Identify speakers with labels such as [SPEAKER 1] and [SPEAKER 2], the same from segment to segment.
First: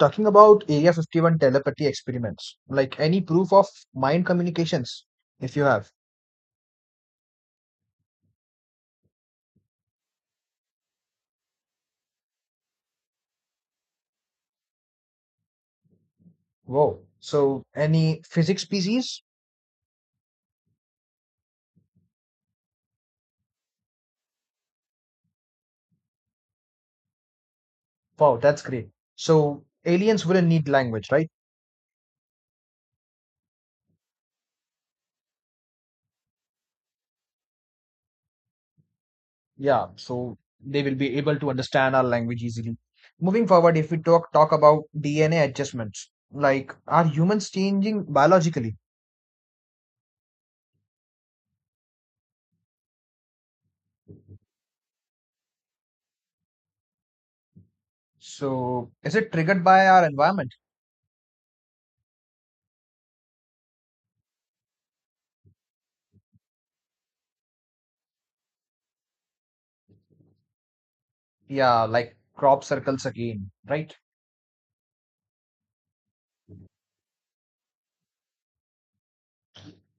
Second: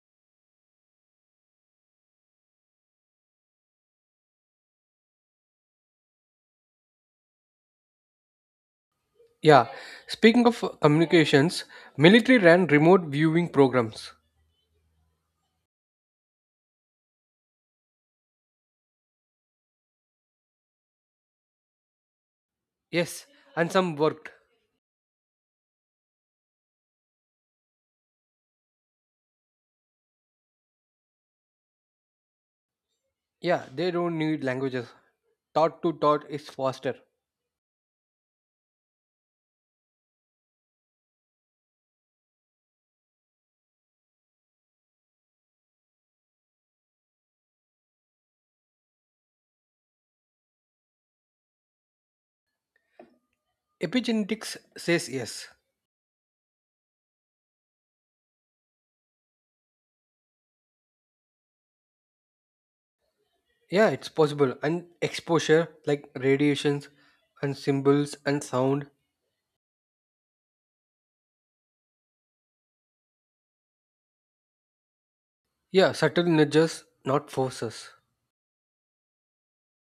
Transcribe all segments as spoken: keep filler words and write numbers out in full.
[SPEAKER 1] Talking about Area fifty-one telepathy experiments, like any proof of mind communications, if you have.
[SPEAKER 2] Yeah, speaking of communications, military ran remote viewing programs.
[SPEAKER 1] Wow. So, any physics species?
[SPEAKER 2] Yes, and some worked.
[SPEAKER 1] Wow, that's great. So, aliens wouldn't need language, right?
[SPEAKER 2] Yeah, they don't need languages. Thought to thought is faster.
[SPEAKER 1] Yeah. So, they will be able to understand our language easily. Moving forward, if we talk talk about D N A adjustments, like are humans changing biologically?
[SPEAKER 2] Epigenetics says yes.
[SPEAKER 1] So, is it triggered by our environment?
[SPEAKER 2] Yeah, it's possible. And exposure, like radiations, and symbols, and sound.
[SPEAKER 1] Yeah, like crop circles again, right?
[SPEAKER 2] Yeah, subtle nudges, not forces.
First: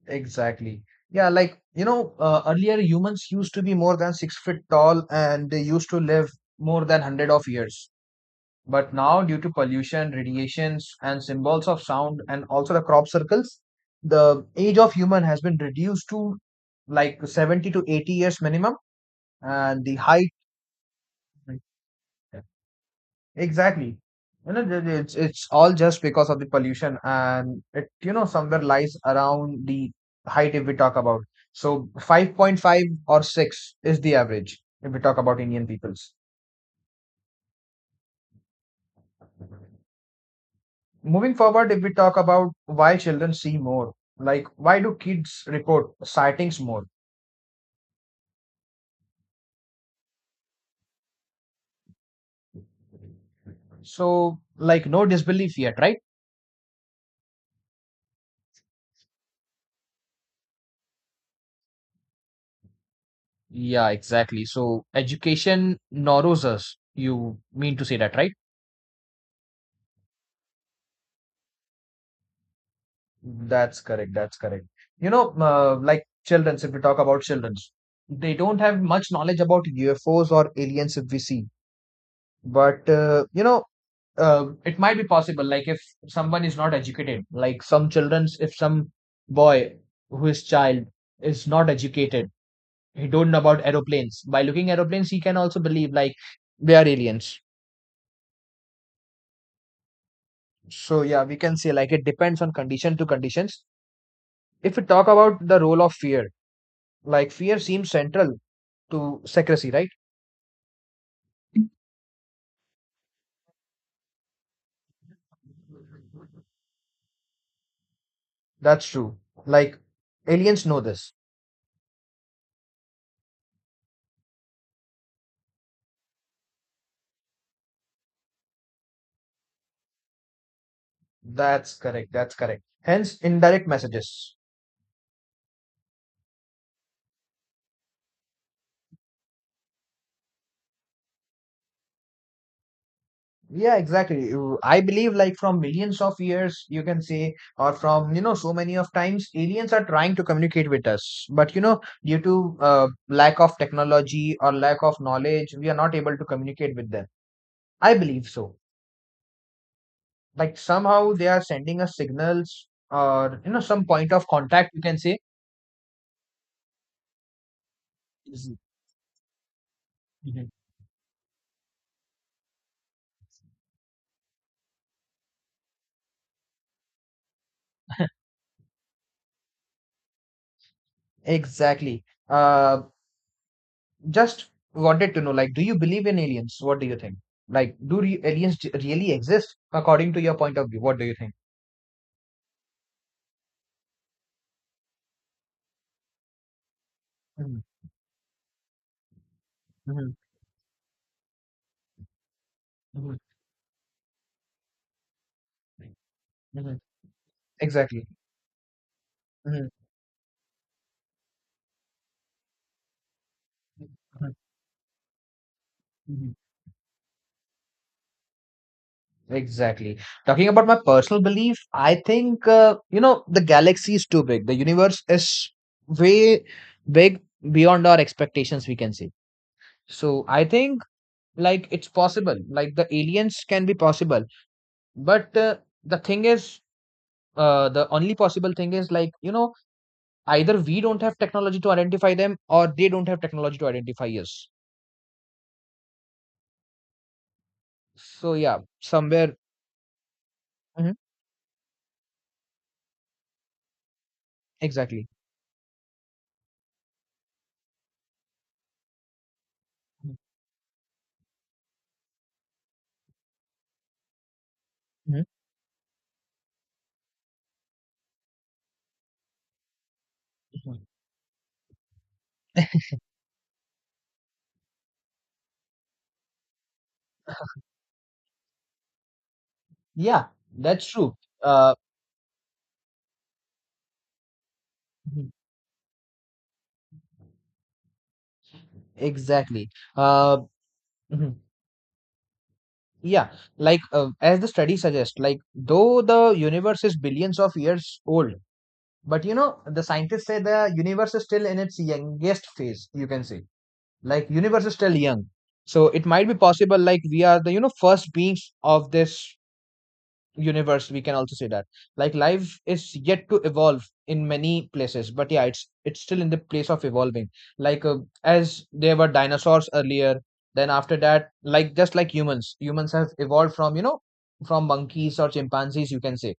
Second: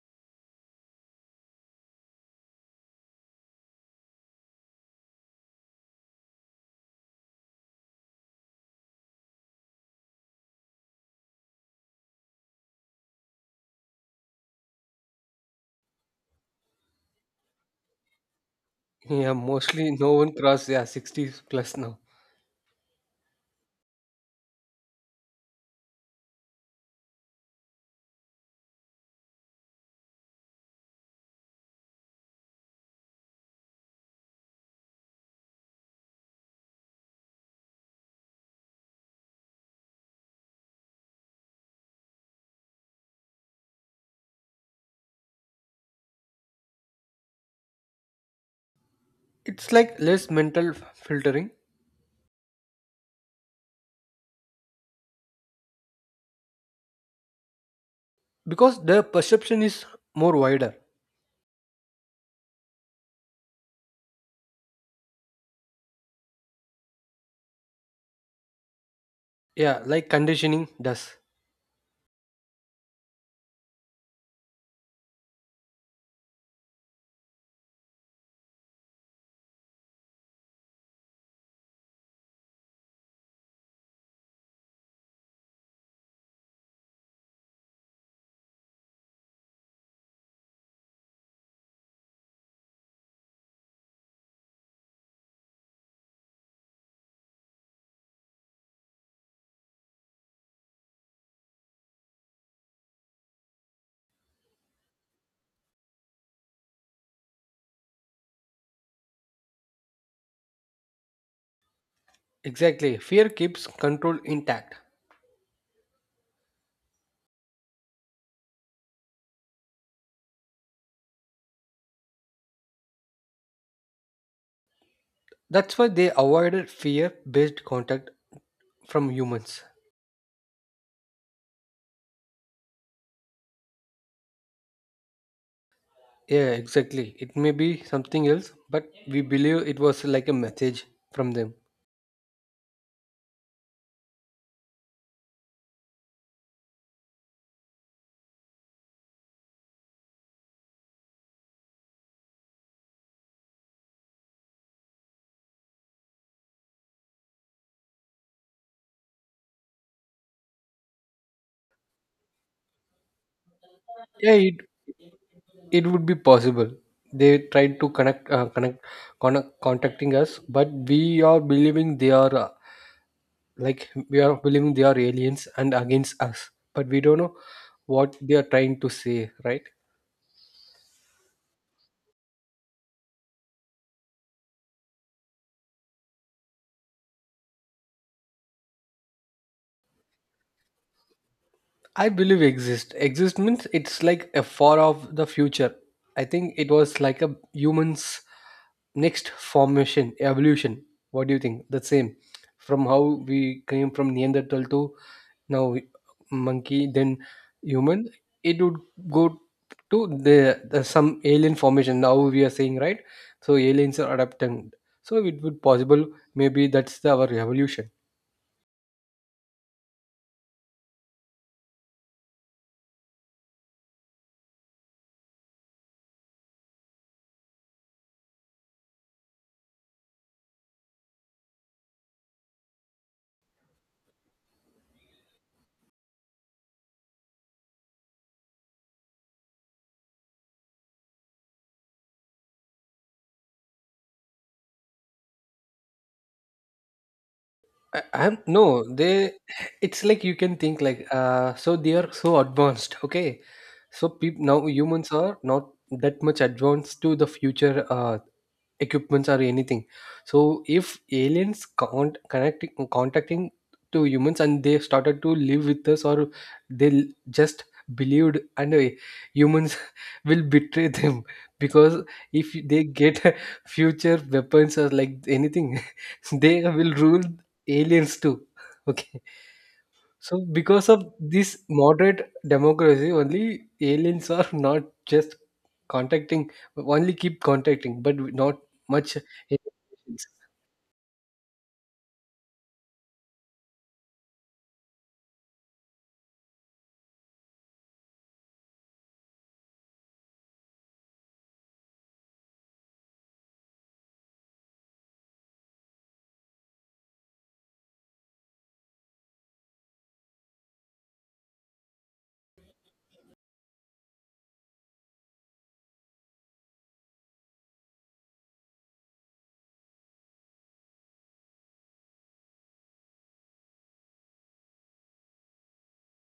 [SPEAKER 1] Exactly. Yeah, like, you know, uh, earlier humans used to be more than six feet tall and they used to live more than hundred of years. But now, due to pollution, radiations, and symbols of sound, and also the crop circles, the age of human has been reduced to like seventy to eighty years minimum,
[SPEAKER 2] Yeah,
[SPEAKER 1] and
[SPEAKER 2] mostly
[SPEAKER 1] the
[SPEAKER 2] no
[SPEAKER 1] height.
[SPEAKER 2] one cross yeah sixty plus now.
[SPEAKER 1] Exactly. You know, the- the- it's it's all just because of the pollution, and it you know somewhere lies around the height if we talk about. So five point five or six is the average if we talk about Indian peoples. Moving forward, if we talk about why children see more, like why do kids report sightings more?
[SPEAKER 2] It's like less mental f- filtering
[SPEAKER 1] So like no disbelief yet, right?
[SPEAKER 2] because the perception is more wider.
[SPEAKER 1] Yeah, exactly. So education narrows us. You mean to say that, right?
[SPEAKER 2] Yeah, like conditioning does.
[SPEAKER 1] That's correct. That's correct. You know, uh, like children. If we talk about children, they don't have much knowledge about U F Os or aliens if we see. But, uh, you know, uh, it might be possible. Like, if someone is not educated, like some childrens, if some boy who is child is not educated, he don't know about aeroplanes. By looking aeroplanes, he can also believe like they are aliens. So yeah, we can say like it depends on condition to conditions. If we talk about the role of fear, like fear seems central to secrecy, right?
[SPEAKER 2] Exactly. Fear keeps control intact.
[SPEAKER 1] That's true. Like aliens know this.
[SPEAKER 2] That's why they avoided fear based contact from humans.
[SPEAKER 1] That's correct. That's correct. Hence, indirect messages.
[SPEAKER 2] Yeah, exactly. It may be something else, but we believe it was like a message from them.
[SPEAKER 1] Yeah, exactly. You- I believe like from millions of years, you can say, or from, you know, so many of times, aliens are trying to communicate with us. But, you know, due to uh, lack of technology or lack of knowledge, we are not able to communicate with them. I believe so. Like somehow they are sending us signals or, you know, some point of
[SPEAKER 2] Yeah, it
[SPEAKER 1] contact, you can say.
[SPEAKER 2] it would be possible. They tried to connect, uh, connect, connect, contacting us,
[SPEAKER 1] Mhm.
[SPEAKER 2] but we are believing they are uh, like we are believing they are aliens and against us. But we don't know what they are trying to say, right?
[SPEAKER 1] Exactly. Uh, Just wanted to know, like, do you believe in aliens? What do you think? Like, do re aliens j- really exist according to your point of view? What do you think?
[SPEAKER 2] I believe exist. Exist means it's like a far off the future. I think it was like a
[SPEAKER 1] Mhm,
[SPEAKER 2] human's next
[SPEAKER 1] mhm,
[SPEAKER 2] formation, evolution. What do you think? The same from how
[SPEAKER 1] mhm,
[SPEAKER 2] we came from Neanderthal to now
[SPEAKER 1] mhm.
[SPEAKER 2] monkey, then
[SPEAKER 1] Exactly.
[SPEAKER 2] human. It would go
[SPEAKER 1] Mhm,
[SPEAKER 2] to the, the some alien formation. Now we are saying right. So aliens are
[SPEAKER 1] mhm,
[SPEAKER 2] adapting. So it would possible.
[SPEAKER 1] mhm.
[SPEAKER 2] Maybe that's the, our evolution.
[SPEAKER 1] Exactly. Talking about my personal belief, I think, uh, you know, the galaxy is too big. The universe is way big beyond our expectations, we can say. So I think, like, it's possible. Like, the aliens can be possible. But uh, the thing is, uh, the only possible thing is like you know either we don't have technology to identify them or they don't have technology to identify us,
[SPEAKER 2] I,
[SPEAKER 1] so
[SPEAKER 2] I'm
[SPEAKER 1] yeah,
[SPEAKER 2] no, they
[SPEAKER 1] somewhere.
[SPEAKER 2] it's like you can think
[SPEAKER 1] Mhm,
[SPEAKER 2] like uh so they are so advanced, okay? So people now
[SPEAKER 1] exactly.
[SPEAKER 2] humans are not that much advanced to the future uh equipments or anything.
[SPEAKER 1] Mhm,
[SPEAKER 2] So if aliens can't connecting contacting to humans and they started
[SPEAKER 1] mhm,
[SPEAKER 2] to live with us or they l- just believed and uh, humans will
[SPEAKER 1] mhm.
[SPEAKER 2] betray them, because if they get future weapons or like anything they will rule aliens too, okay.
[SPEAKER 1] Yeah,
[SPEAKER 2] So,
[SPEAKER 1] that's
[SPEAKER 2] because of
[SPEAKER 1] true.
[SPEAKER 2] this
[SPEAKER 1] uh,
[SPEAKER 2] moderate democracy, only aliens are not
[SPEAKER 1] mhm,
[SPEAKER 2] just contacting, only keep contacting, but not much
[SPEAKER 1] exactly.
[SPEAKER 2] interactions.
[SPEAKER 1] uh, mhm. Yeah, like uh, as the study suggests, like though the universe is billions of years old, but you know the scientists say the universe is still in its youngest phase, you can say. Like universe is still young, so it might be possible, like we are the, you know first beings of this universe, we can also say that. Like life is yet to evolve in many places, but yeah, it's it's still in the place of evolving, like uh, as there were dinosaurs earlier, then after that, like just like humans humans have evolved from, you know from monkeys or chimpanzees, you can say.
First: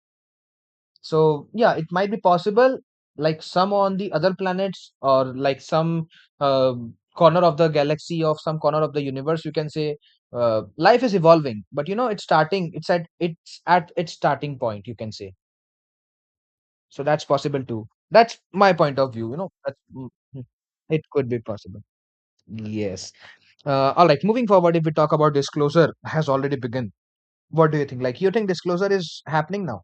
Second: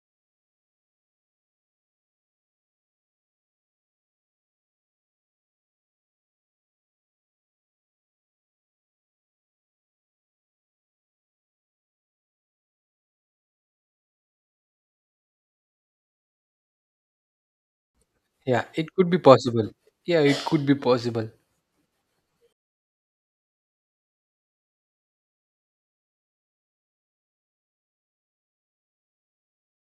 [SPEAKER 1] So yeah, it might be possible, like some on the other planets or like some uh, corner of the galaxy of some corner of the universe, you can say. uh, life is evolving, but you know it's starting, it's at it's at its starting point, you can say. So that's possible too, that's
[SPEAKER 2] Yeah,
[SPEAKER 1] my
[SPEAKER 2] it
[SPEAKER 1] point
[SPEAKER 2] could
[SPEAKER 1] of
[SPEAKER 2] be
[SPEAKER 1] view, you know
[SPEAKER 2] possible.
[SPEAKER 1] that's, mm,
[SPEAKER 2] Yeah, it
[SPEAKER 1] mm,
[SPEAKER 2] could be
[SPEAKER 1] it
[SPEAKER 2] possible.
[SPEAKER 1] could be possible. Yes. uh, all right, moving forward, if we talk about disclosure has already begun, what do you think? Like, you think disclosure is happening now?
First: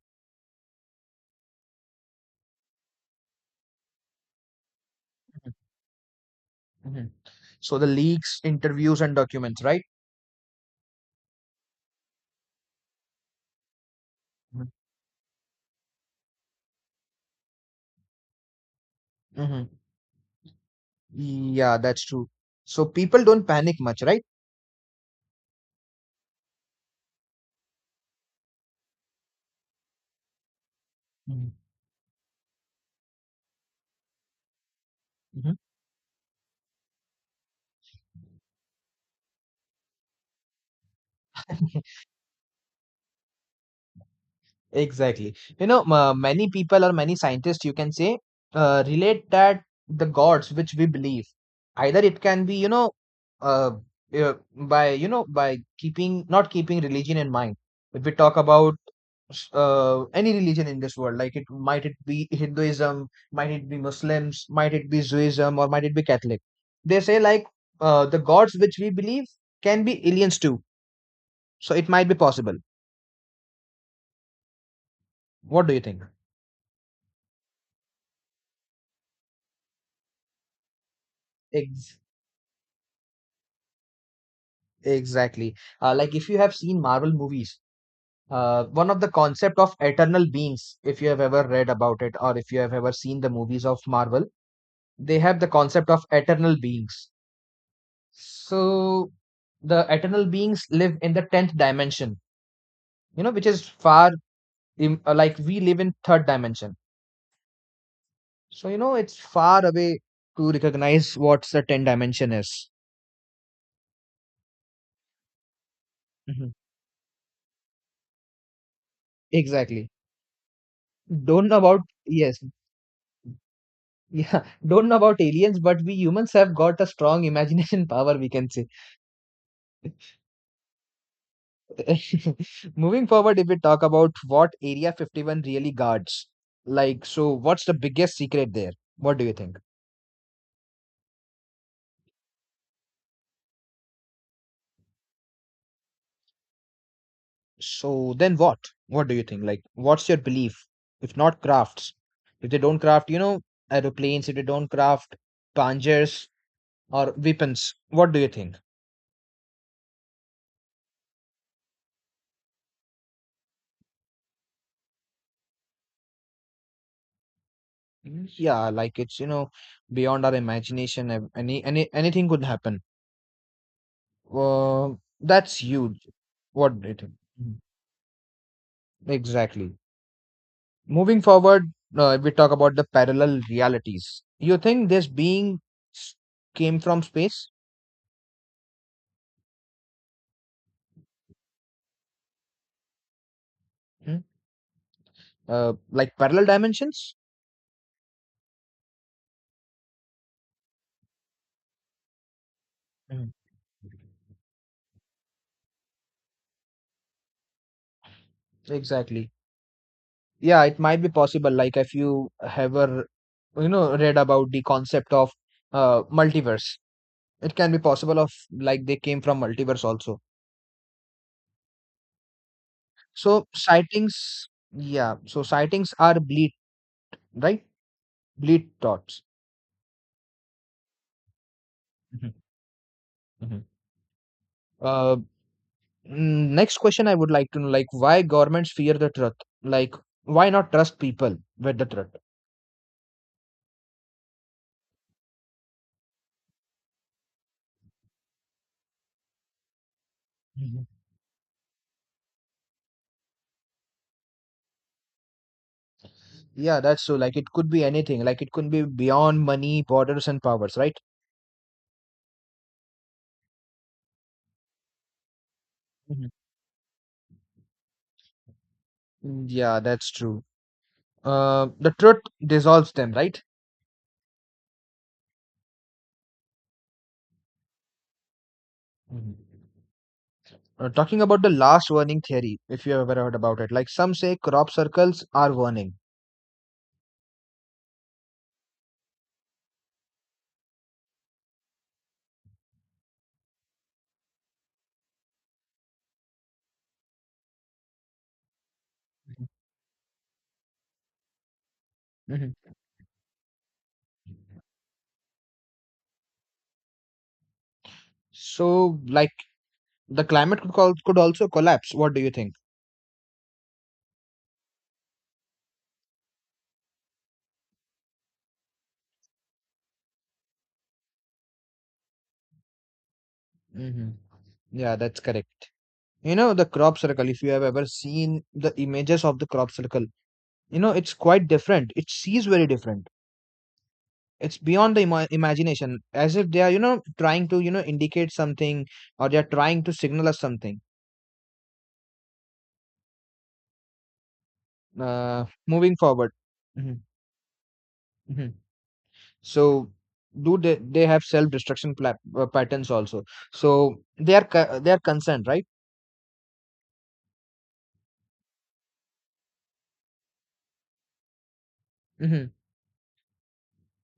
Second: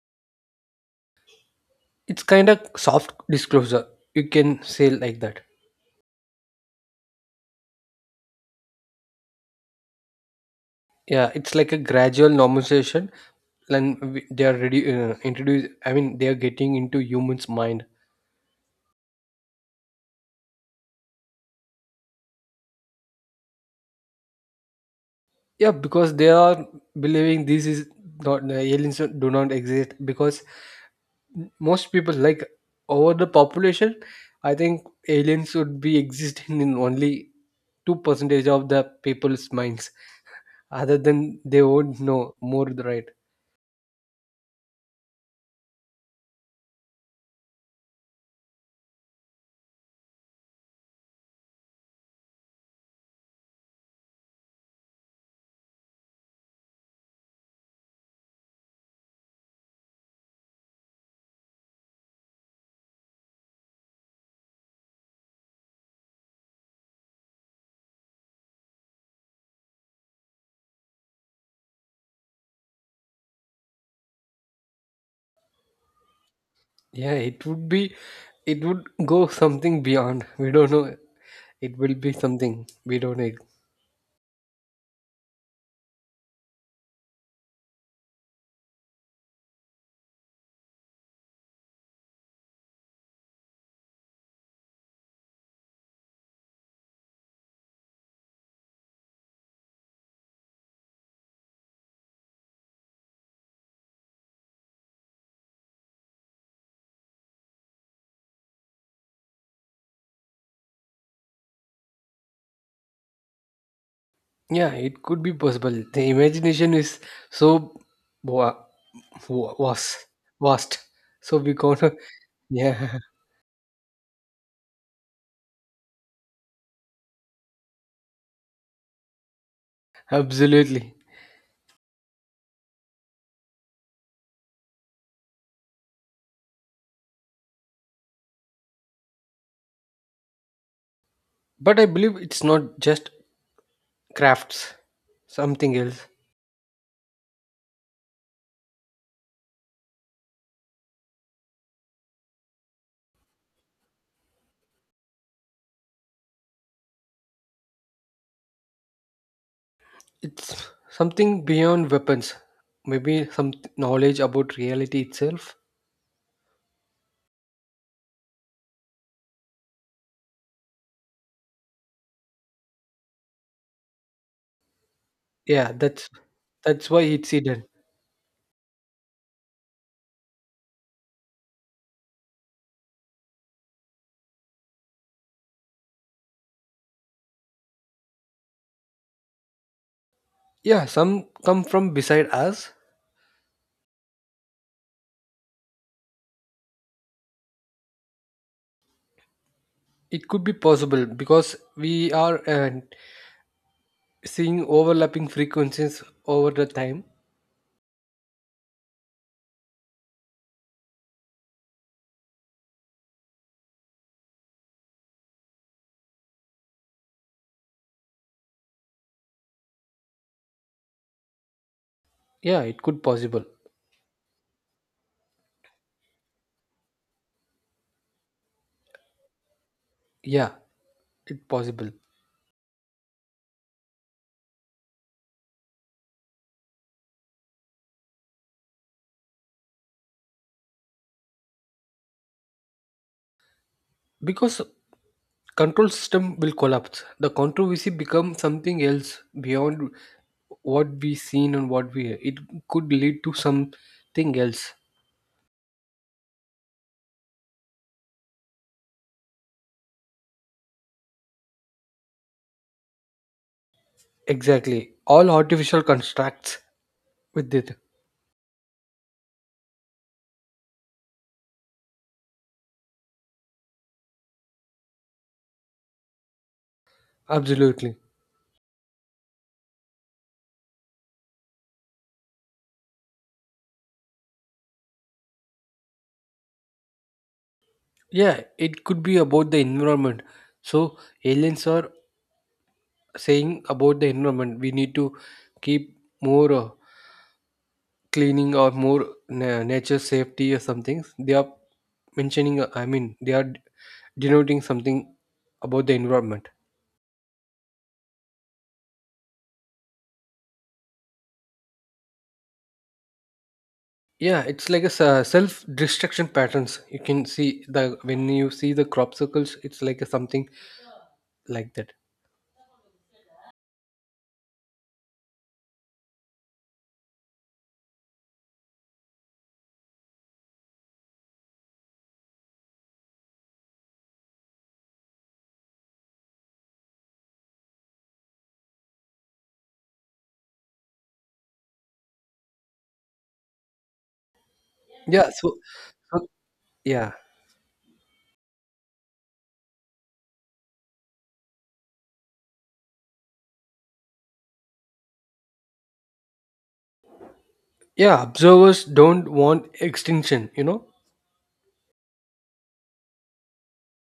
[SPEAKER 2] It's kind of soft disclosure. You can say like that.
[SPEAKER 1] Hmm. So the leaks, interviews, and documents, right?
[SPEAKER 2] Yeah, it's like a gradual normalization. Then we- they are ready, uh, introduced. I mean, they are getting into humans' mind.
[SPEAKER 1] Mm-hmm. Yeah, that's true. So people don't panic much, right?
[SPEAKER 2] Yeah, because they are believing this is not, the aliens do not exist, because
[SPEAKER 1] Mhm.
[SPEAKER 2] most people, like, over the population, I think aliens
[SPEAKER 1] Mhm.
[SPEAKER 2] would be existing in only two percentage of the people's minds. Other than, they won't know more, right?
[SPEAKER 1] Exactly. You know, ma many people or many scientists, you can say, uh, relate that the gods which we believe, either it can be, you know, uh, uh, by, you know, by keeping, not keeping religion in mind. If we talk about uh, any religion in this world, like it might it be Hinduism, might it be Muslims, might it be Judaism, or might it be Catholic, they say like uh, the gods which we believe can be aliens too, so it might be possible. What do you think?
[SPEAKER 2] Yeah, it would be it would go something beyond we don't know. It will
[SPEAKER 1] Ex-
[SPEAKER 2] be something we don't know.
[SPEAKER 1] exactly. uh, like if you have seen Marvel movies, uh, one of the concept of eternal beings, if you have ever read about it or if you have ever seen the movies of Marvel, they have the concept of eternal beings. So the eternal beings live in the tenth dimension, you know, which is far, im- uh, like we live in third dimension. So you know, it's far away to recognize what's the ten dimension is.
[SPEAKER 2] Yeah, it could be possible. The
[SPEAKER 1] Mhm.
[SPEAKER 2] imagination is so wa- wa-
[SPEAKER 1] Exactly.
[SPEAKER 2] vast vast, so
[SPEAKER 1] Don't
[SPEAKER 2] we
[SPEAKER 1] know
[SPEAKER 2] can't.
[SPEAKER 1] about, yes,
[SPEAKER 2] Yeah,
[SPEAKER 1] yeah. Don't know about aliens, but we humans have got a strong imagination power. We can say.
[SPEAKER 2] absolutely.
[SPEAKER 1] Moving forward, if we talk about what Area fifty-one really guards, like, so what's the biggest secret there? What do you think?
[SPEAKER 2] But I believe it's not just crafts, something else.
[SPEAKER 1] So then what? What do you think? Like, what's your belief? If not crafts, if they don't craft, you know, aeroplanes, if they don't craft panzers or weapons, what do you think?
[SPEAKER 2] It's something beyond weapons. Maybe some knowledge about reality itself.
[SPEAKER 1] Mm, Yeah, like it's, you know, beyond our imagination. ev- Any, any, anything could happen. Uh, that's
[SPEAKER 2] Yeah,
[SPEAKER 1] huge.
[SPEAKER 2] that's
[SPEAKER 1] What do
[SPEAKER 2] that's
[SPEAKER 1] you
[SPEAKER 2] why
[SPEAKER 1] think?
[SPEAKER 2] it's
[SPEAKER 1] Mm.
[SPEAKER 2] hidden.
[SPEAKER 1] Exactly. Moving forward, uh, we talk about the parallel realities. You think this being s- came from space?
[SPEAKER 2] Yeah, some come from beside us.
[SPEAKER 1] Hmm? Uh, like parallel dimensions?
[SPEAKER 2] It could be possible because we are uh, seeing overlapping frequencies over the time.
[SPEAKER 1] Exactly. Yeah, it might be possible. Like if you ever, you know, read about the concept of uh, multiverse, it can be possible of like they came from multiverse also.
[SPEAKER 2] Yeah, it could possible.
[SPEAKER 1] So sightings, yeah. So sightings are bleed, right? Bleed thoughts.
[SPEAKER 2] Yeah, it possible,
[SPEAKER 1] Mhm, mhm. Uh, mm, next question I would like to know, like why governments fear the truth? Like why not trust people with the truth?
[SPEAKER 2] because control system will collapse. The controversy become something else beyond what
[SPEAKER 1] Mhm.
[SPEAKER 2] we seen and what we hear. It could lead to something else.
[SPEAKER 1] Yeah, that's so. Like it could be anything. Like it could be beyond money, borders, and powers, right?
[SPEAKER 2] Exactly. All artificial constructs with it.
[SPEAKER 1] Yeah, that's true. Uh, the truth dissolves them, right?
[SPEAKER 2] Absolutely.
[SPEAKER 1] Mhm. Uh, talking about the last warning theory, if you have ever heard about it, like some say crop circles are warning.
[SPEAKER 2] Yeah, it could be about the environment. So aliens are saying about the environment. We need to keep more, uh, cleaning or more
[SPEAKER 1] Mhm.
[SPEAKER 2] na- nature safety or something. They are
[SPEAKER 1] Mhm.
[SPEAKER 2] mentioning, uh, I mean, they are denoting something about the environment.
[SPEAKER 1] So, like the climate could, call, could also collapse. What do you think?
[SPEAKER 2] Yeah, it's like a s- self-destruction patterns. You can see, the when you see the crop circles, it's like a something like that.
[SPEAKER 1] Hmm. Yeah, that's correct. You know, the crop circle, if you have ever seen the images of the crop circle, you know, it's quite different. It sees very different. It's beyond the ima- imagination, as if they are, you know trying to, you know indicate something, or they are trying to signal us something.
[SPEAKER 2] Yeah,
[SPEAKER 1] Uh
[SPEAKER 2] so,
[SPEAKER 1] moving
[SPEAKER 2] so
[SPEAKER 1] forward. Mhm,
[SPEAKER 2] yeah,
[SPEAKER 1] mhm. So do they they have self destruction pla- uh, patterns also, so they are co- they are concerned, right?
[SPEAKER 2] yeah. Observers don't want extinction. You know,
[SPEAKER 1] Hmm.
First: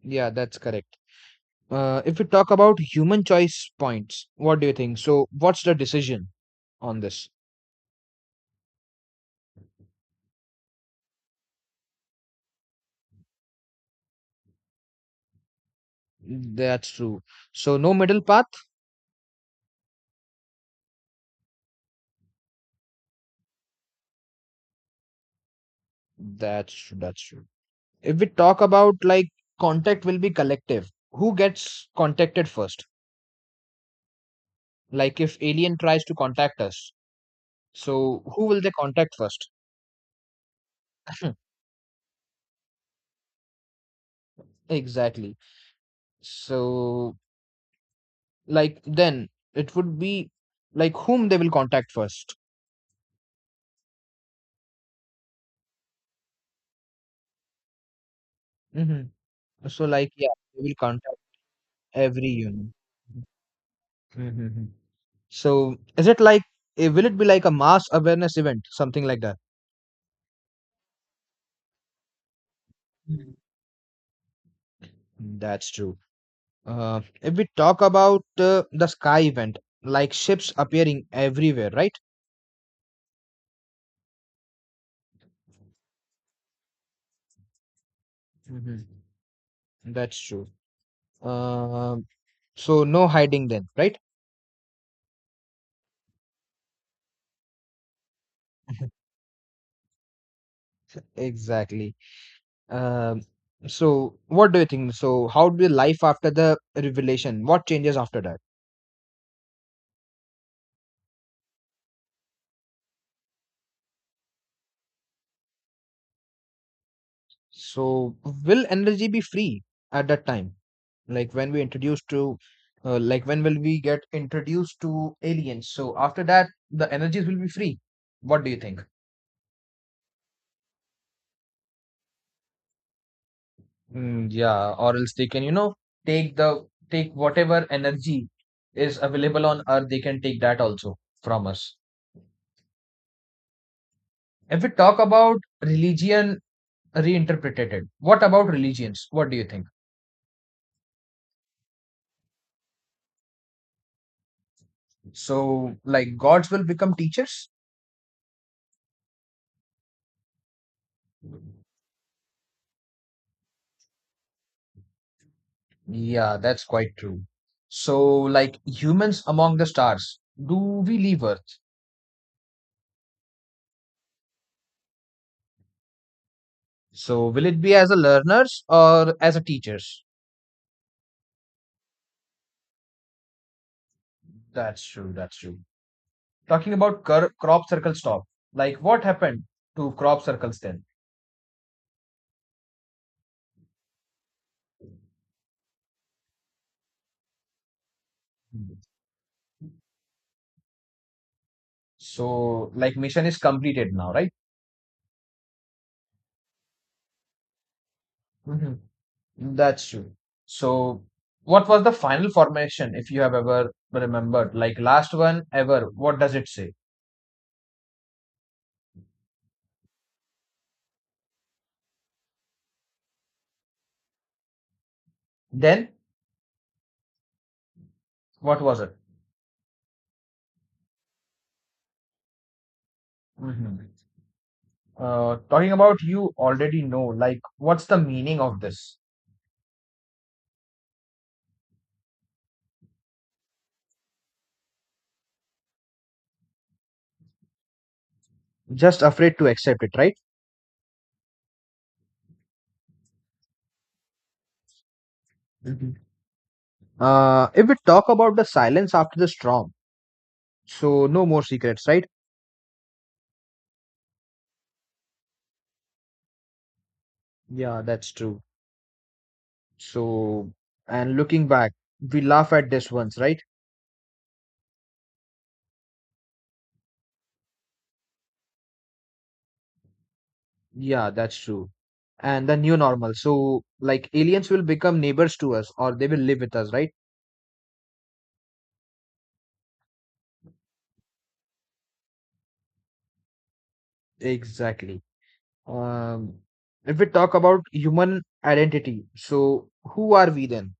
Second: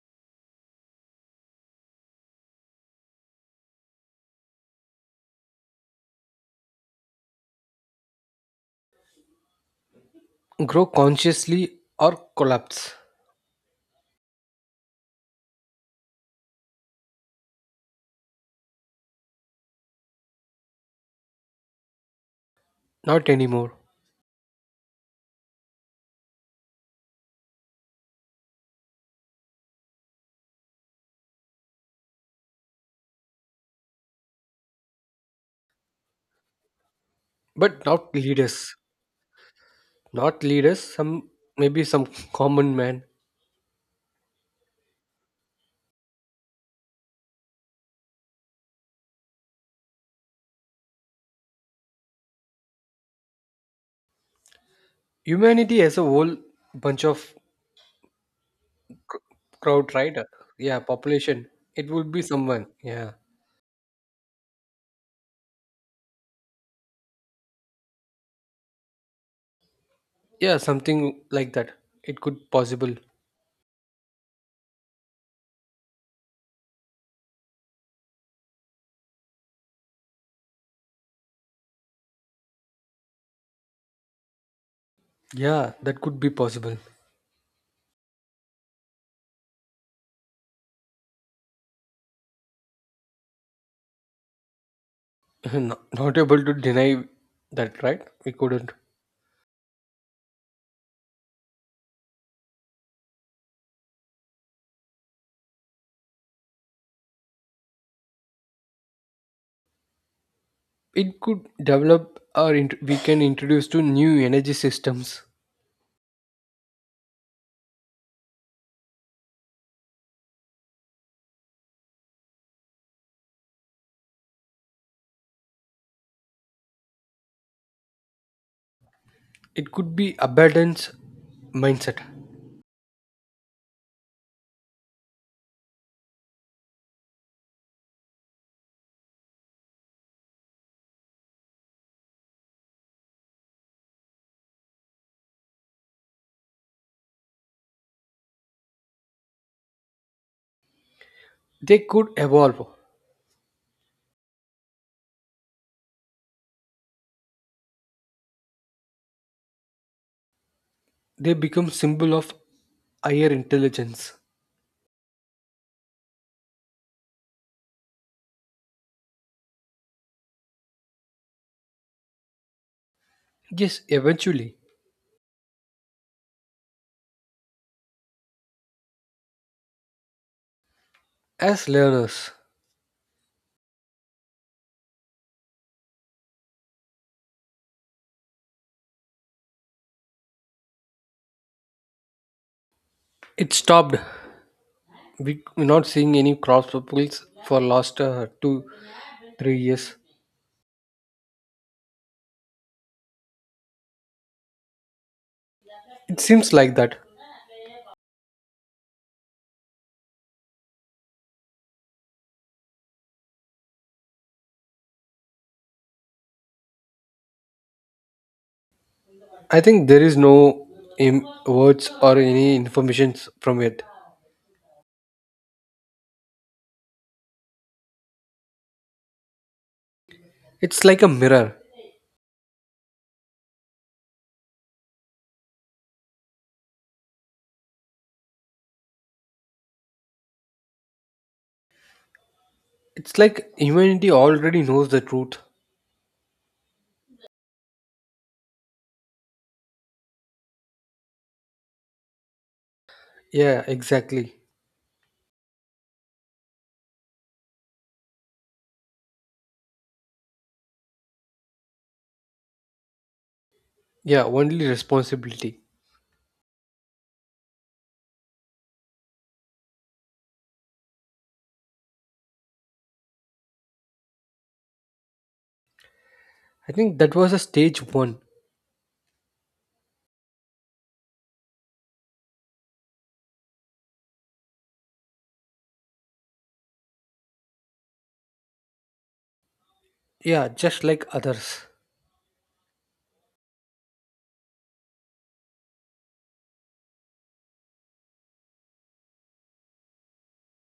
[SPEAKER 1] Yeah, that's correct. uh, if we talk about human choice points, what do you think? So what's the decision on this?
[SPEAKER 2] Grow consciously or collapse.
[SPEAKER 1] That's true. So no middle path.
[SPEAKER 2] Not anymore.
[SPEAKER 1] That's that's true. If we talk about, like, contact will be collective, who gets contacted first, like if alien tries to contact us,
[SPEAKER 2] But not
[SPEAKER 1] so who will they
[SPEAKER 2] leaders.
[SPEAKER 1] contact first?
[SPEAKER 2] Not leaders. Some, maybe some common man.
[SPEAKER 1] Exactly. So, like then it would be, like, whom they will contact first?
[SPEAKER 2] Humanity as a whole bunch of
[SPEAKER 1] Hmm. So
[SPEAKER 2] crowd,
[SPEAKER 1] like,
[SPEAKER 2] right?
[SPEAKER 1] yeah, they will
[SPEAKER 2] Yeah,
[SPEAKER 1] contact
[SPEAKER 2] population. It would be
[SPEAKER 1] every
[SPEAKER 2] someone.
[SPEAKER 1] human.
[SPEAKER 2] Yeah.
[SPEAKER 1] Mm-hmm. So is it like, eh, will it be like a mass awareness event, something like that?
[SPEAKER 2] Yeah, something like that. It could possible.
[SPEAKER 1] Mhm. That's true. Uh, if we talk about uh, the sky event, like ships appearing everywhere, right?
[SPEAKER 2] Yeah, that could be possible.
[SPEAKER 1] Mhm. That's true. Um, so no hiding then, right?
[SPEAKER 2] not, not able to deny that, right? We couldn't.
[SPEAKER 1] Exactly. Um, so what do you think? So how will life after the revelation? What changes after that?
[SPEAKER 2] It could develop or int- we can introduce to new energy systems.
[SPEAKER 1] So will energy be free at that time? Like when we introduced to, uh, like when will we get introduced to aliens? So after that, the energies will be free. What do you think?
[SPEAKER 2] It could be abundance mindset.
[SPEAKER 1] Mm, yeah, or else they can, you know, take the take whatever energy is available on Earth, they can take that also from us. If we talk about religion reinterpreted, what about religions? What do you think?
[SPEAKER 2] They could evolve.
[SPEAKER 1] So, like gods will become teachers?
[SPEAKER 2] They become symbol of higher intelligence.
[SPEAKER 1] Yeah, that's quite true. So, like humans among the stars, do we leave Earth?
[SPEAKER 2] Yes, eventually.
[SPEAKER 1] So, will it be as a learners or as a teachers?
[SPEAKER 2] As learners,
[SPEAKER 1] That's true, that's true. Talking about cur- crop circle stop, like what happened to crop circles then?
[SPEAKER 2] it stopped. We, we're not seeing any cross purples for last uh, two,
[SPEAKER 1] Mhm.
[SPEAKER 2] three years.
[SPEAKER 1] So like mission is completed now, right?
[SPEAKER 2] It seems like that.
[SPEAKER 1] Mhm. That's true. So what was the final formation, if you have ever remembered, like last one ever? What does it say?
[SPEAKER 2] I think there is no Im- words or any information from it.
[SPEAKER 1] Then what was it?
[SPEAKER 2] It's like a mirror.
[SPEAKER 1] Mhm. Uh, talking about, you already know, like what's the meaning of this?
[SPEAKER 2] It's like humanity already knows the truth.
[SPEAKER 1] Just afraid to accept it, right?
[SPEAKER 2] Yeah, exactly.
[SPEAKER 1] Mhm. Uh, if we talk about the silence after the storm, so no more secrets, right?
[SPEAKER 2] Yeah, only responsibility.
[SPEAKER 1] Yeah, that's true. So, and looking back, we laugh at this once, right?
[SPEAKER 2] I think that was a stage one.
[SPEAKER 1] Yeah, that's true. And the new normal. So, like aliens will become neighbors to us or they will live with us, right?
[SPEAKER 2] Yeah, just like others.
[SPEAKER 1] Exactly. Um, if we talk about human identity, so who are we then?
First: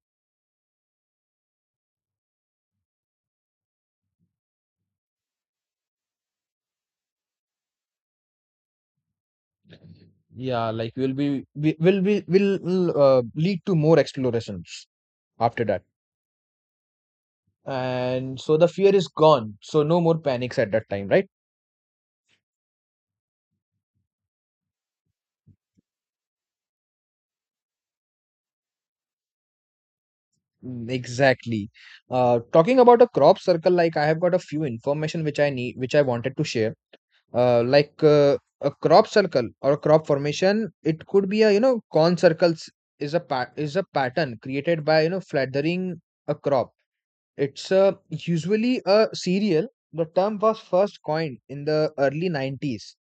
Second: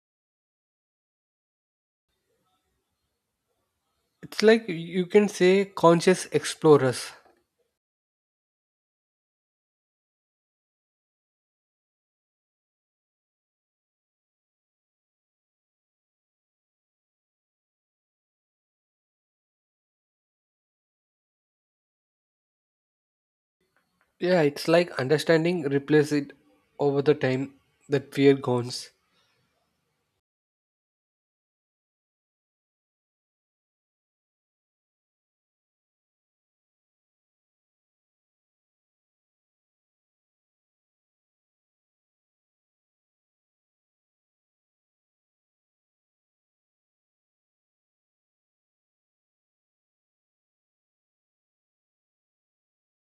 [SPEAKER 2] It's like you can say conscious explorers.
[SPEAKER 1] Yeah, like we'll be we will be will will, uh, lead to more explorations after that. And so the fear is gone. So no more panics at that time, right?
[SPEAKER 2] Yeah, it's like understanding replace it over the time that fear goes.
[SPEAKER 1] Mm, exactly. Uh, talking about a crop circle, like I have got a few information, which I need, which I wanted to share. Uh, like uh, a crop circle or a crop formation, it could be a, you know, corn circles, is a pa is a pattern created by, you know, flattering a crop. It's uh, usually a cereal. The term was first coined in the early nineties,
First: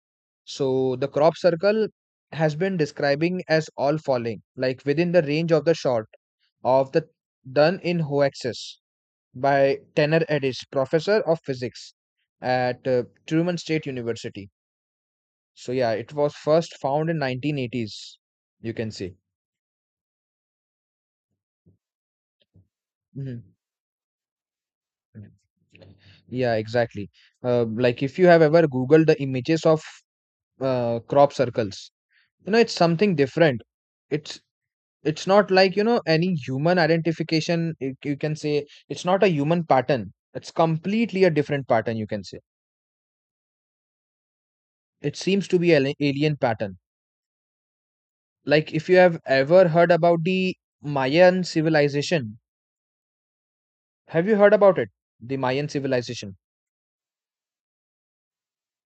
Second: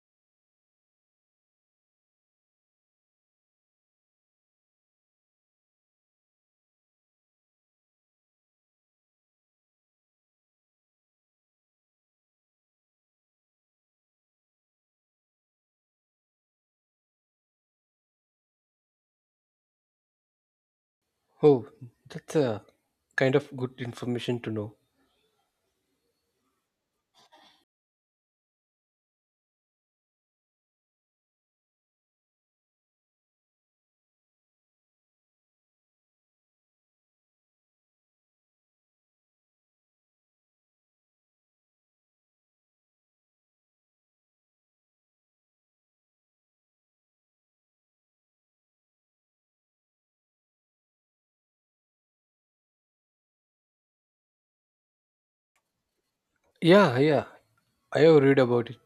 [SPEAKER 1] so the crop circle has been describing as all falling, like within the range of the shot of the done in hoaxes by Tanner Eddis, professor of physics at uh, Truman State University. So yeah, it was first found in nineteen eighties. You can see.
[SPEAKER 2] Oh, that's a kind
[SPEAKER 1] Mhm.
[SPEAKER 2] of good information to know.
[SPEAKER 1] Yeah, exactly. Uh, like if you have ever Googled the images of uh, crop circles, you know, it's something different. It's It's not like, you know, any human identification. You you can say it's not a human pattern. It's completely a different pattern, you can say. It seems to be an alien pattern. Like if you have ever heard about the Mayan civilization, have you heard about it? The Mayan civilization.
[SPEAKER 2] Yeah, yeah. I have read about it.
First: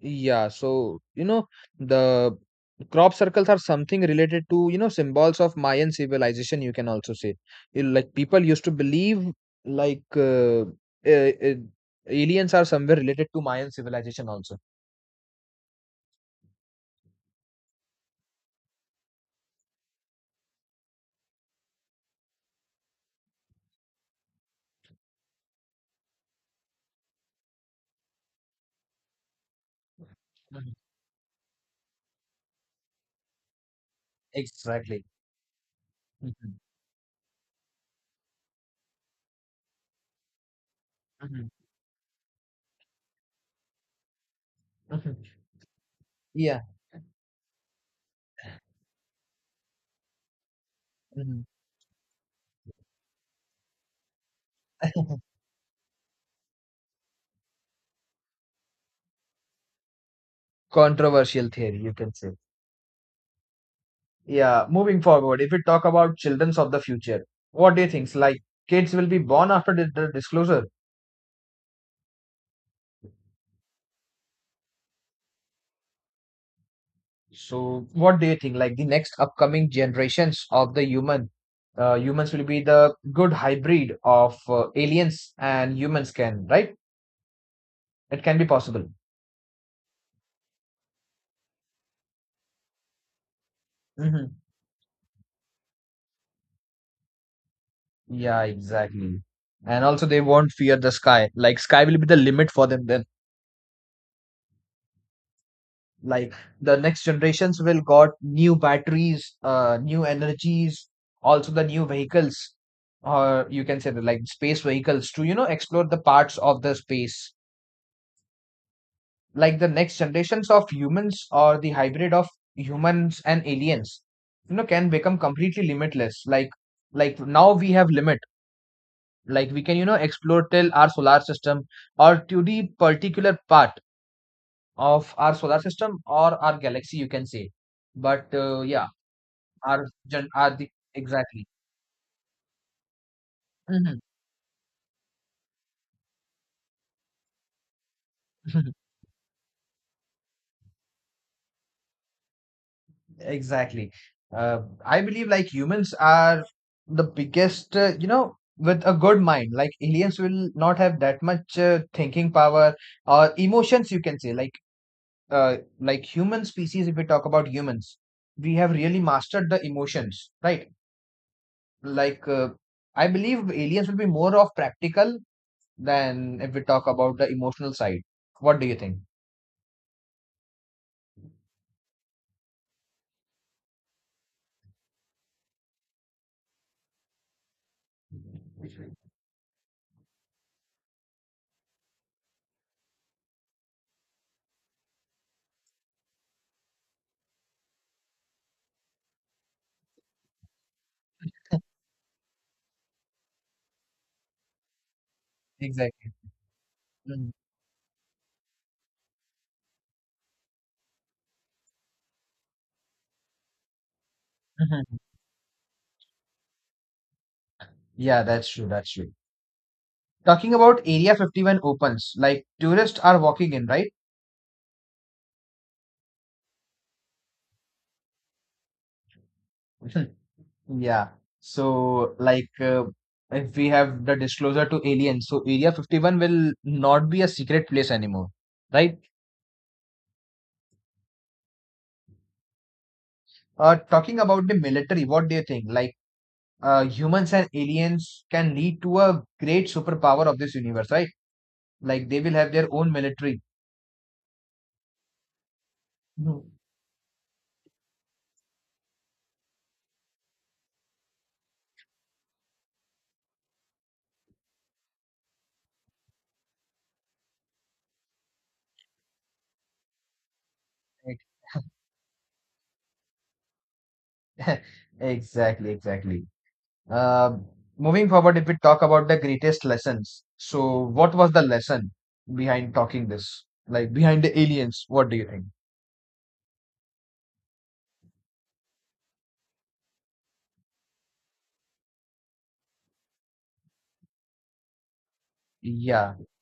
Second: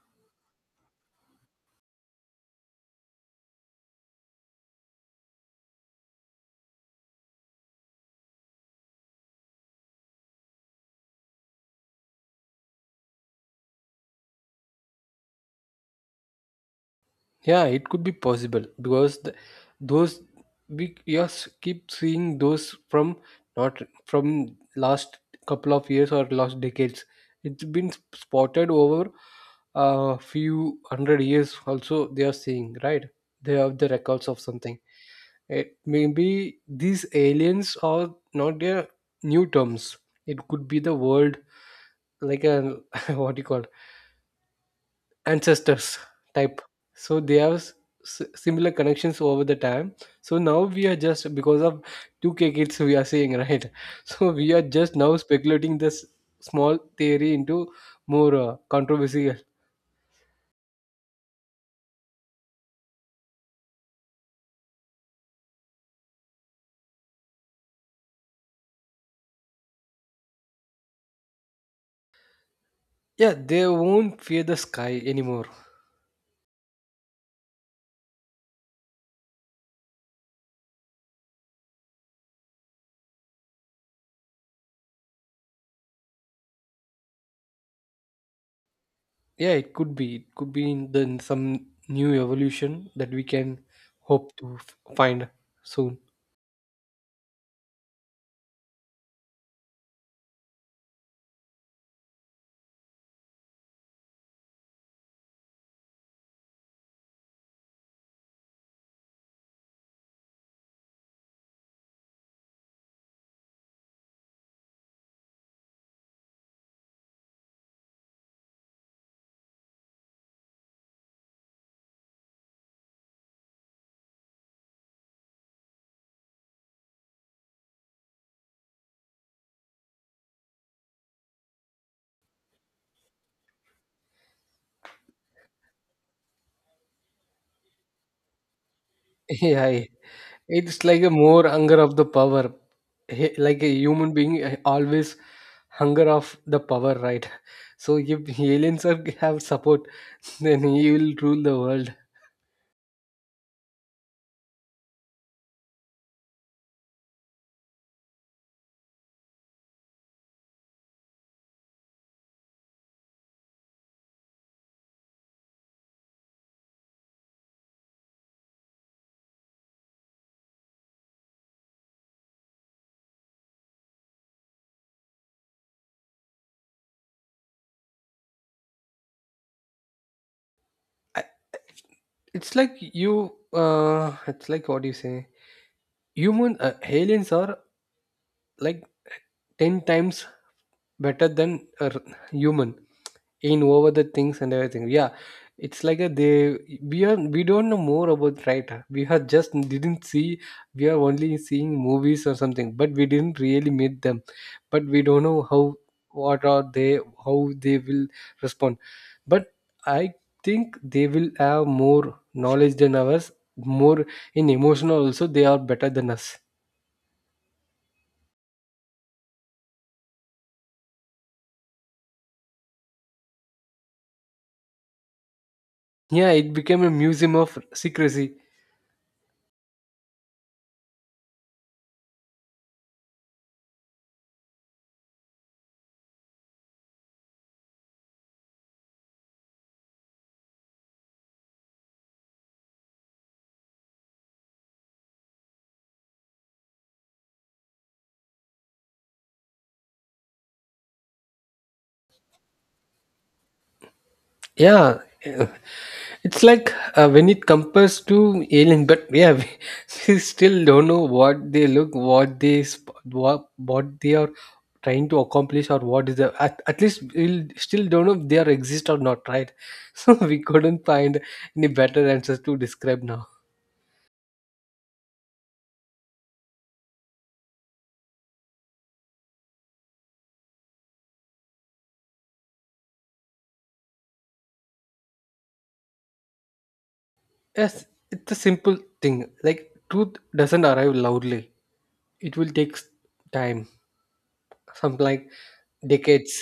[SPEAKER 1] Yeah, so you know, the crop circles are something related to, you know, symbols of Mayan civilization, you can also say. You- like people used to believe, like uh, uh, uh, aliens are somewhere related to Mayan civilization also.
[SPEAKER 2] Yeah, it could be possible, because the, those, we just keep seeing those from, not from last couple of years or last decades. It's been spotted over a
[SPEAKER 1] Mhm.
[SPEAKER 2] few hundred years. Also, they are seeing right. They have the records of something.
[SPEAKER 1] Exactly.
[SPEAKER 2] It,
[SPEAKER 1] Mhm,
[SPEAKER 2] maybe these aliens are not their new terms. It could be the world
[SPEAKER 1] mhm,
[SPEAKER 2] like a, what do you call,
[SPEAKER 1] mhm.
[SPEAKER 2] ancestors type,
[SPEAKER 1] Yeah.
[SPEAKER 2] so they have s- s- similar connections over the time. So now we are just,
[SPEAKER 1] Mhm.
[SPEAKER 2] because of two k kids we are saying right, so we are just now speculating this small theory into more, uh, controversial.
[SPEAKER 1] Controversial theory, you can say. Yeah. Moving forward, if we talk about childrens of the future, what do you think? Like kids will be born after the the disclosure?
[SPEAKER 2] Yeah, they won't fear the sky anymore.
[SPEAKER 1] So, what do you think? Like the next upcoming generations of the human, uh, humans will be the good hybrid of uh, aliens and humans can, right? It can be possible.
[SPEAKER 2] Yeah, it could be it could be in the in some new evolution that we can
[SPEAKER 1] Hmm.
[SPEAKER 2] hope to f- find soon.
[SPEAKER 1] Yeah, exactly. And also, they won't fear the sky. Like sky will be the limit for them then. Like the next generations will got new batteries, uh, new energies, also the new vehicles, or you can say that like space vehicles to, you know, explore the parts of the space, like the next generations of humans or the hybrid of humans and aliens, you know, can become completely limitless. Like like now we have limit, like we can, you know, explore till our solar system or to the particular part of our solar system or our galaxy, you can say. But uh, yeah,
[SPEAKER 2] Yeah, yeah.
[SPEAKER 1] our gen our the
[SPEAKER 2] It's like a more
[SPEAKER 1] exactly.
[SPEAKER 2] hunger of the power. He- Like a
[SPEAKER 1] Mhm.
[SPEAKER 2] human being, uh, always hunger of the power, right? So if aliens are, have support, then he will rule the world.
[SPEAKER 1] Exactly. Uh, I believe like humans are the biggest, uh, you know, with a good mind. Like aliens will not have that much uh, thinking power or emotions, you can say. Like, uh, like human species, if we talk about humans, we have really mastered the emotions, right? Like, uh, I believe aliens will be more of practical than if we talk about the emotional side. What do you think?
[SPEAKER 2] I- It's like you, uh, it's like what do you say? Human uh, aliens are like ten times better than, uh, human in over the things and everything. Yeah, it's like a, they we are we don't know more about, right? Huh? We are just didn't see, we are only seeing movies or something, but we didn't really meet them. But we don't know how,
[SPEAKER 1] Exactly.
[SPEAKER 2] what are they,
[SPEAKER 1] Mm.
[SPEAKER 2] how they will respond. But I think they will have more knowledge than ours, more. In
[SPEAKER 1] Mhm.
[SPEAKER 2] emotional also, they are better than us.
[SPEAKER 1] Yeah, that's true. That's true. Talking about Area fifty-one opens, like tourists are walking in, right?
[SPEAKER 2] Yeah, it became a museum of secrecy.
[SPEAKER 1] Yeah. So, like, uh, if we have the disclosure to aliens, so Area fifty-one will not be a secret place anymore, right? Uh, talking about the military, what do you think? Like, uh, humans and aliens can lead to a great superpower of this universe, right? Like, they will have their own military.
[SPEAKER 2] Yeah. It's
[SPEAKER 1] Mhm.
[SPEAKER 2] like, uh, when it compares to alien, but yeah, we, we still don't know what they look, what they, sp- what, what they are trying to accomplish, or what is the. At, at least we still don't know if they are exist or not, right? So we couldn't find any better answers to describe now.
[SPEAKER 1] Ex- Exactly, exactly. Uh, Moving forward, if we talk about the greatest lessons, so what was the lesson behind talking this? Like behind the aliens, what do you think?
[SPEAKER 2] Yes, it's a simple thing. Like truth doesn't arrive loudly. It will take s- time, something like
[SPEAKER 1] Yeah,
[SPEAKER 2] decades.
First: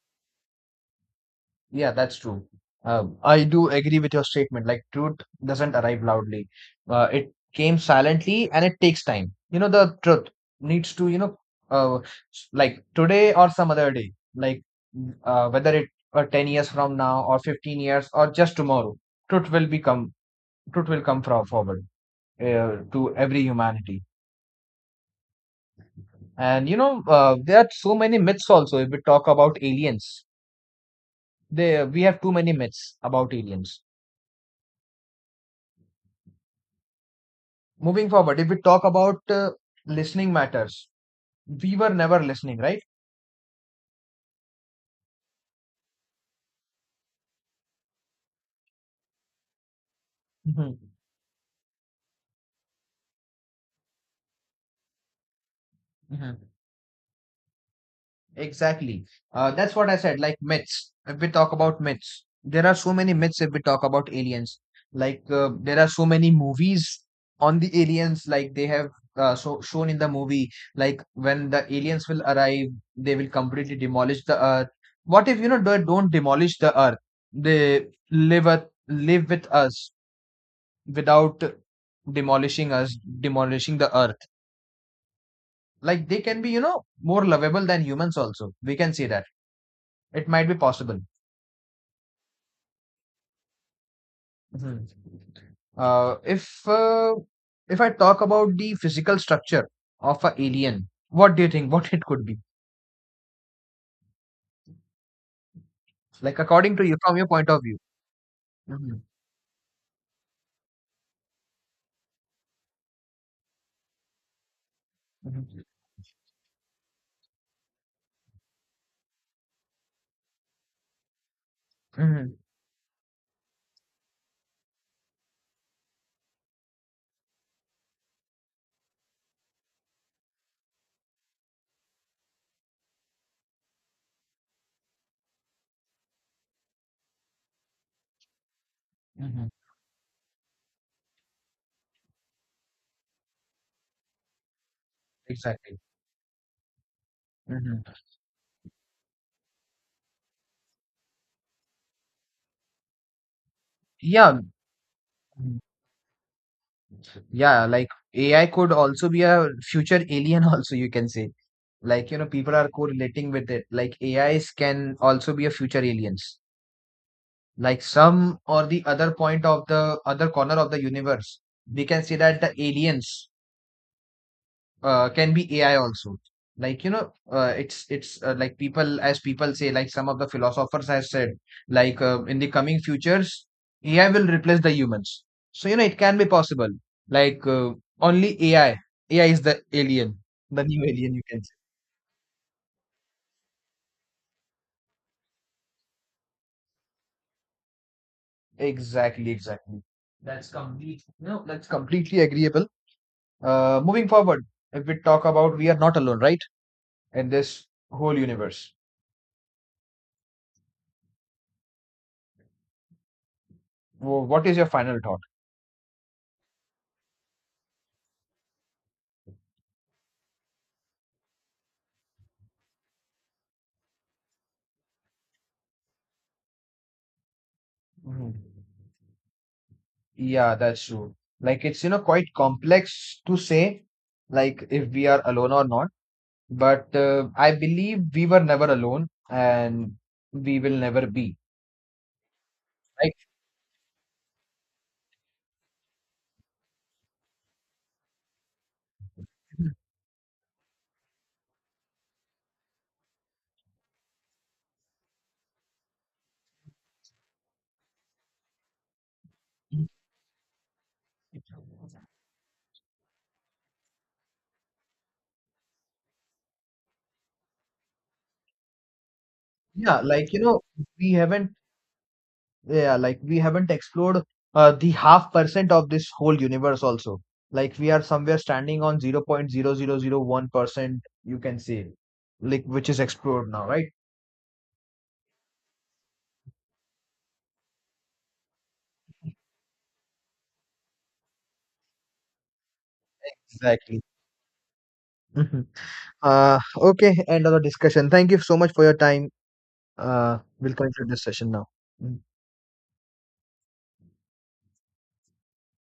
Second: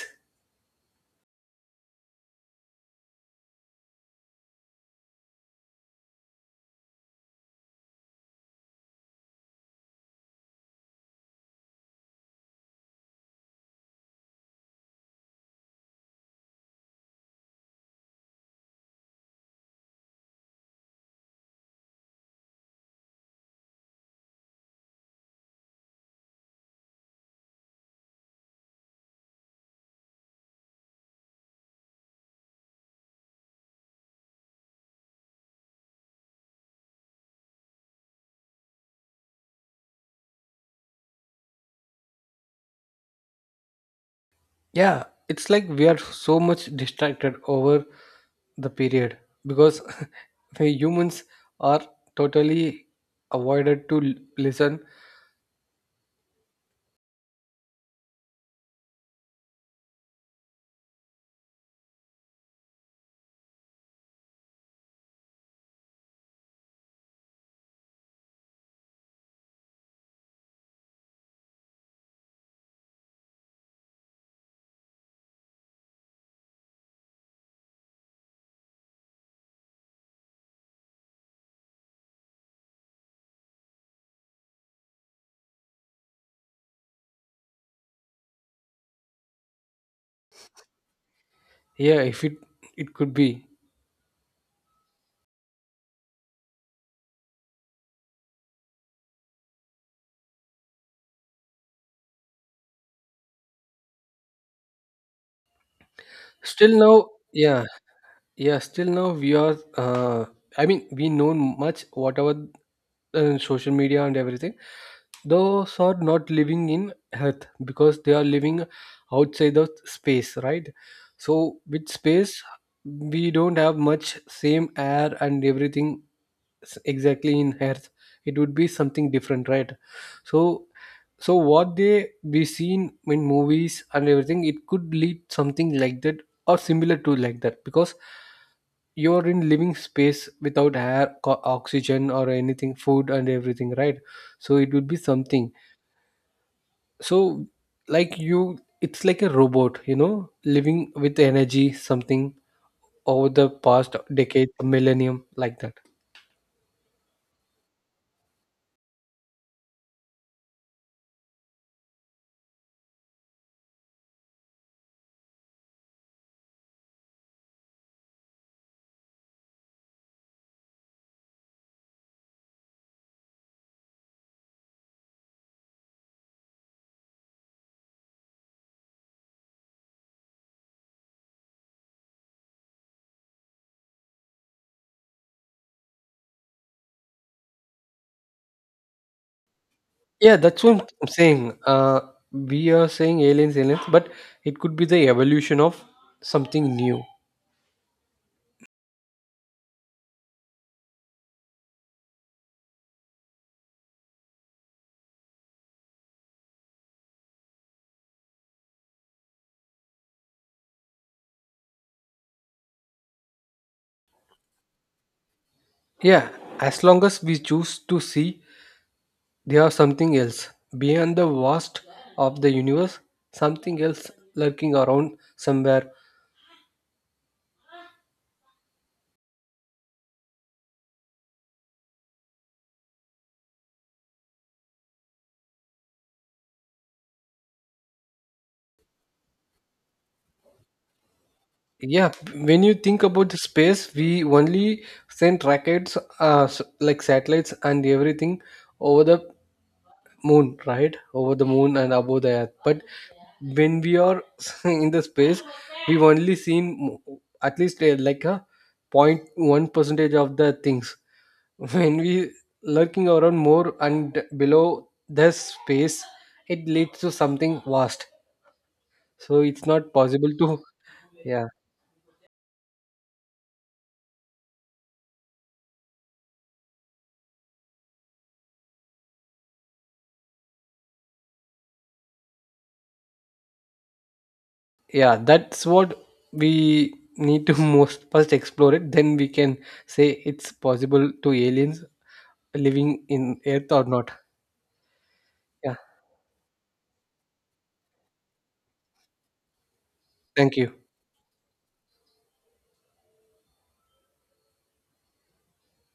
[SPEAKER 1] yeah, that's true. Um, I do agree with your statement. Like, truth doesn't arrive loudly. Uh, it came silently and it takes time. You know, the truth needs to, you know, uh, s- like today or some other day, like uh, whether it or ten years from now or fifteen years or just tomorrow, truth will become, truth will come from forward. Uh, to every humanity. And you know, uh, there are so many myths also. If we talk about aliens, there we have too many myths about aliens. Moving forward, if we talk about uh, listening matters, we were never listening, right?
[SPEAKER 2] Yeah, it's like we are so much distracted over the period, because the
[SPEAKER 1] Mhm.
[SPEAKER 2] humans are totally avoided to l- listen.
[SPEAKER 1] Mhm. Exactly. Uh, that's what I said, like myths. If we talk about myths, there are so many myths if we talk about aliens. Like, uh, there are so many movies on the aliens, like they have uh, so shown in the movie, like when the aliens will arrive, they will completely demolish the earth. What if, you know, they don't demolish the earth? They live at, live with us without demolishing us, demolishing the earth. Like, they can be, you know, more lovable than humans also. We can see that. It might be possible.
[SPEAKER 2] Yeah, if it it could be.
[SPEAKER 1] Mhm. Uh, if uh, if I talk about the physical structure of an alien, what do you think? What it could be? Like
[SPEAKER 2] Still
[SPEAKER 1] according to you,
[SPEAKER 2] now,
[SPEAKER 1] from your point of
[SPEAKER 2] yeah,
[SPEAKER 1] view.
[SPEAKER 2] yeah, still
[SPEAKER 1] Hmm.
[SPEAKER 2] now we are, uh, I mean we know much whatever, uh, social media and everything.
[SPEAKER 1] Hmm.
[SPEAKER 2] Those are not living in earth because they are living outside the space, right? So with
[SPEAKER 1] Hmm.
[SPEAKER 2] space, we don't have much same air and everything s- exactly in earth. It would be something different, right? So so what they be seen in movies and everything, it could lead something like that, or similar to like that, because you're
[SPEAKER 1] Hmm.
[SPEAKER 2] in living space without air, co- oxygen or anything, food and everything, right? So it would be something.
[SPEAKER 1] Exactly.
[SPEAKER 2] So,
[SPEAKER 1] Hmm.
[SPEAKER 2] like, you, it's like a robot, you know living with energy, something over the past
[SPEAKER 1] Yeah.
[SPEAKER 2] decade millennium like
[SPEAKER 1] Mhm.
[SPEAKER 2] that.
[SPEAKER 1] Yeah. Like A I could also be a future alien. Also, you can say. Like you know, people are correlating with it. Like A Is can also be a future aliens. Like some or the other point of the other corner of the universe, we can see that the aliens uh, can be A I also. Like you know, uh, it's it's uh, like people as people say, like some of the philosophers have said, like, uh, in the coming futures, A I will replace the humans. So you know, it can be possible. Like uh, Only A I, A I is the alien,
[SPEAKER 2] Yeah, that's
[SPEAKER 1] the new
[SPEAKER 2] what I'm
[SPEAKER 1] alien, you can say.
[SPEAKER 2] saying. Uh, we are saying aliens, aliens, but it could be the evolution of something new.
[SPEAKER 1] Exactly, exactly. That's complete. No, that's completely agreeable. Uh, moving forward, if we talk about we are not alone, right, in this whole universe. Wh- What is your final thought?
[SPEAKER 2] Yeah, as long as we choose to see, there are something else beyond the vast of the universe, something else lurking around somewhere.
[SPEAKER 1] Mhm. Yeah, that's true. Like it's, you know, quite complex to say, like if we are alone or not. But uh, I believe we were never alone and we will never be.
[SPEAKER 2] Yeah, when you think
[SPEAKER 1] Like,
[SPEAKER 2] about the space, we only sent rockets, uh, s- like satellites and everything, over the moon right, over the moon and above the earth, but when we are in the space, we've only seen mo- at least, uh, like a point one percentage of the things. When we lurking around more and below the space, it leads to something vast, so it's not
[SPEAKER 1] yeah,
[SPEAKER 2] possible
[SPEAKER 1] like, you
[SPEAKER 2] to.
[SPEAKER 1] know, we
[SPEAKER 2] Yeah,
[SPEAKER 1] haven't, yeah, like we haven't explored uh, the half percent of this whole universe also. Like we are somewhere standing on zero point zero zero zero one percent, you can say, like which is explored now, right?
[SPEAKER 2] yeah, that's what we need to most first explore it, then we can say it's possible to aliens living in earth or
[SPEAKER 1] Exactly.
[SPEAKER 2] not.
[SPEAKER 1] Mhm.
[SPEAKER 2] Yeah.
[SPEAKER 1] Uh, okay, end of the discussion. Thank you so much for your time. Uh,
[SPEAKER 2] Thank you.
[SPEAKER 1] we'll conclude this session now. Mm.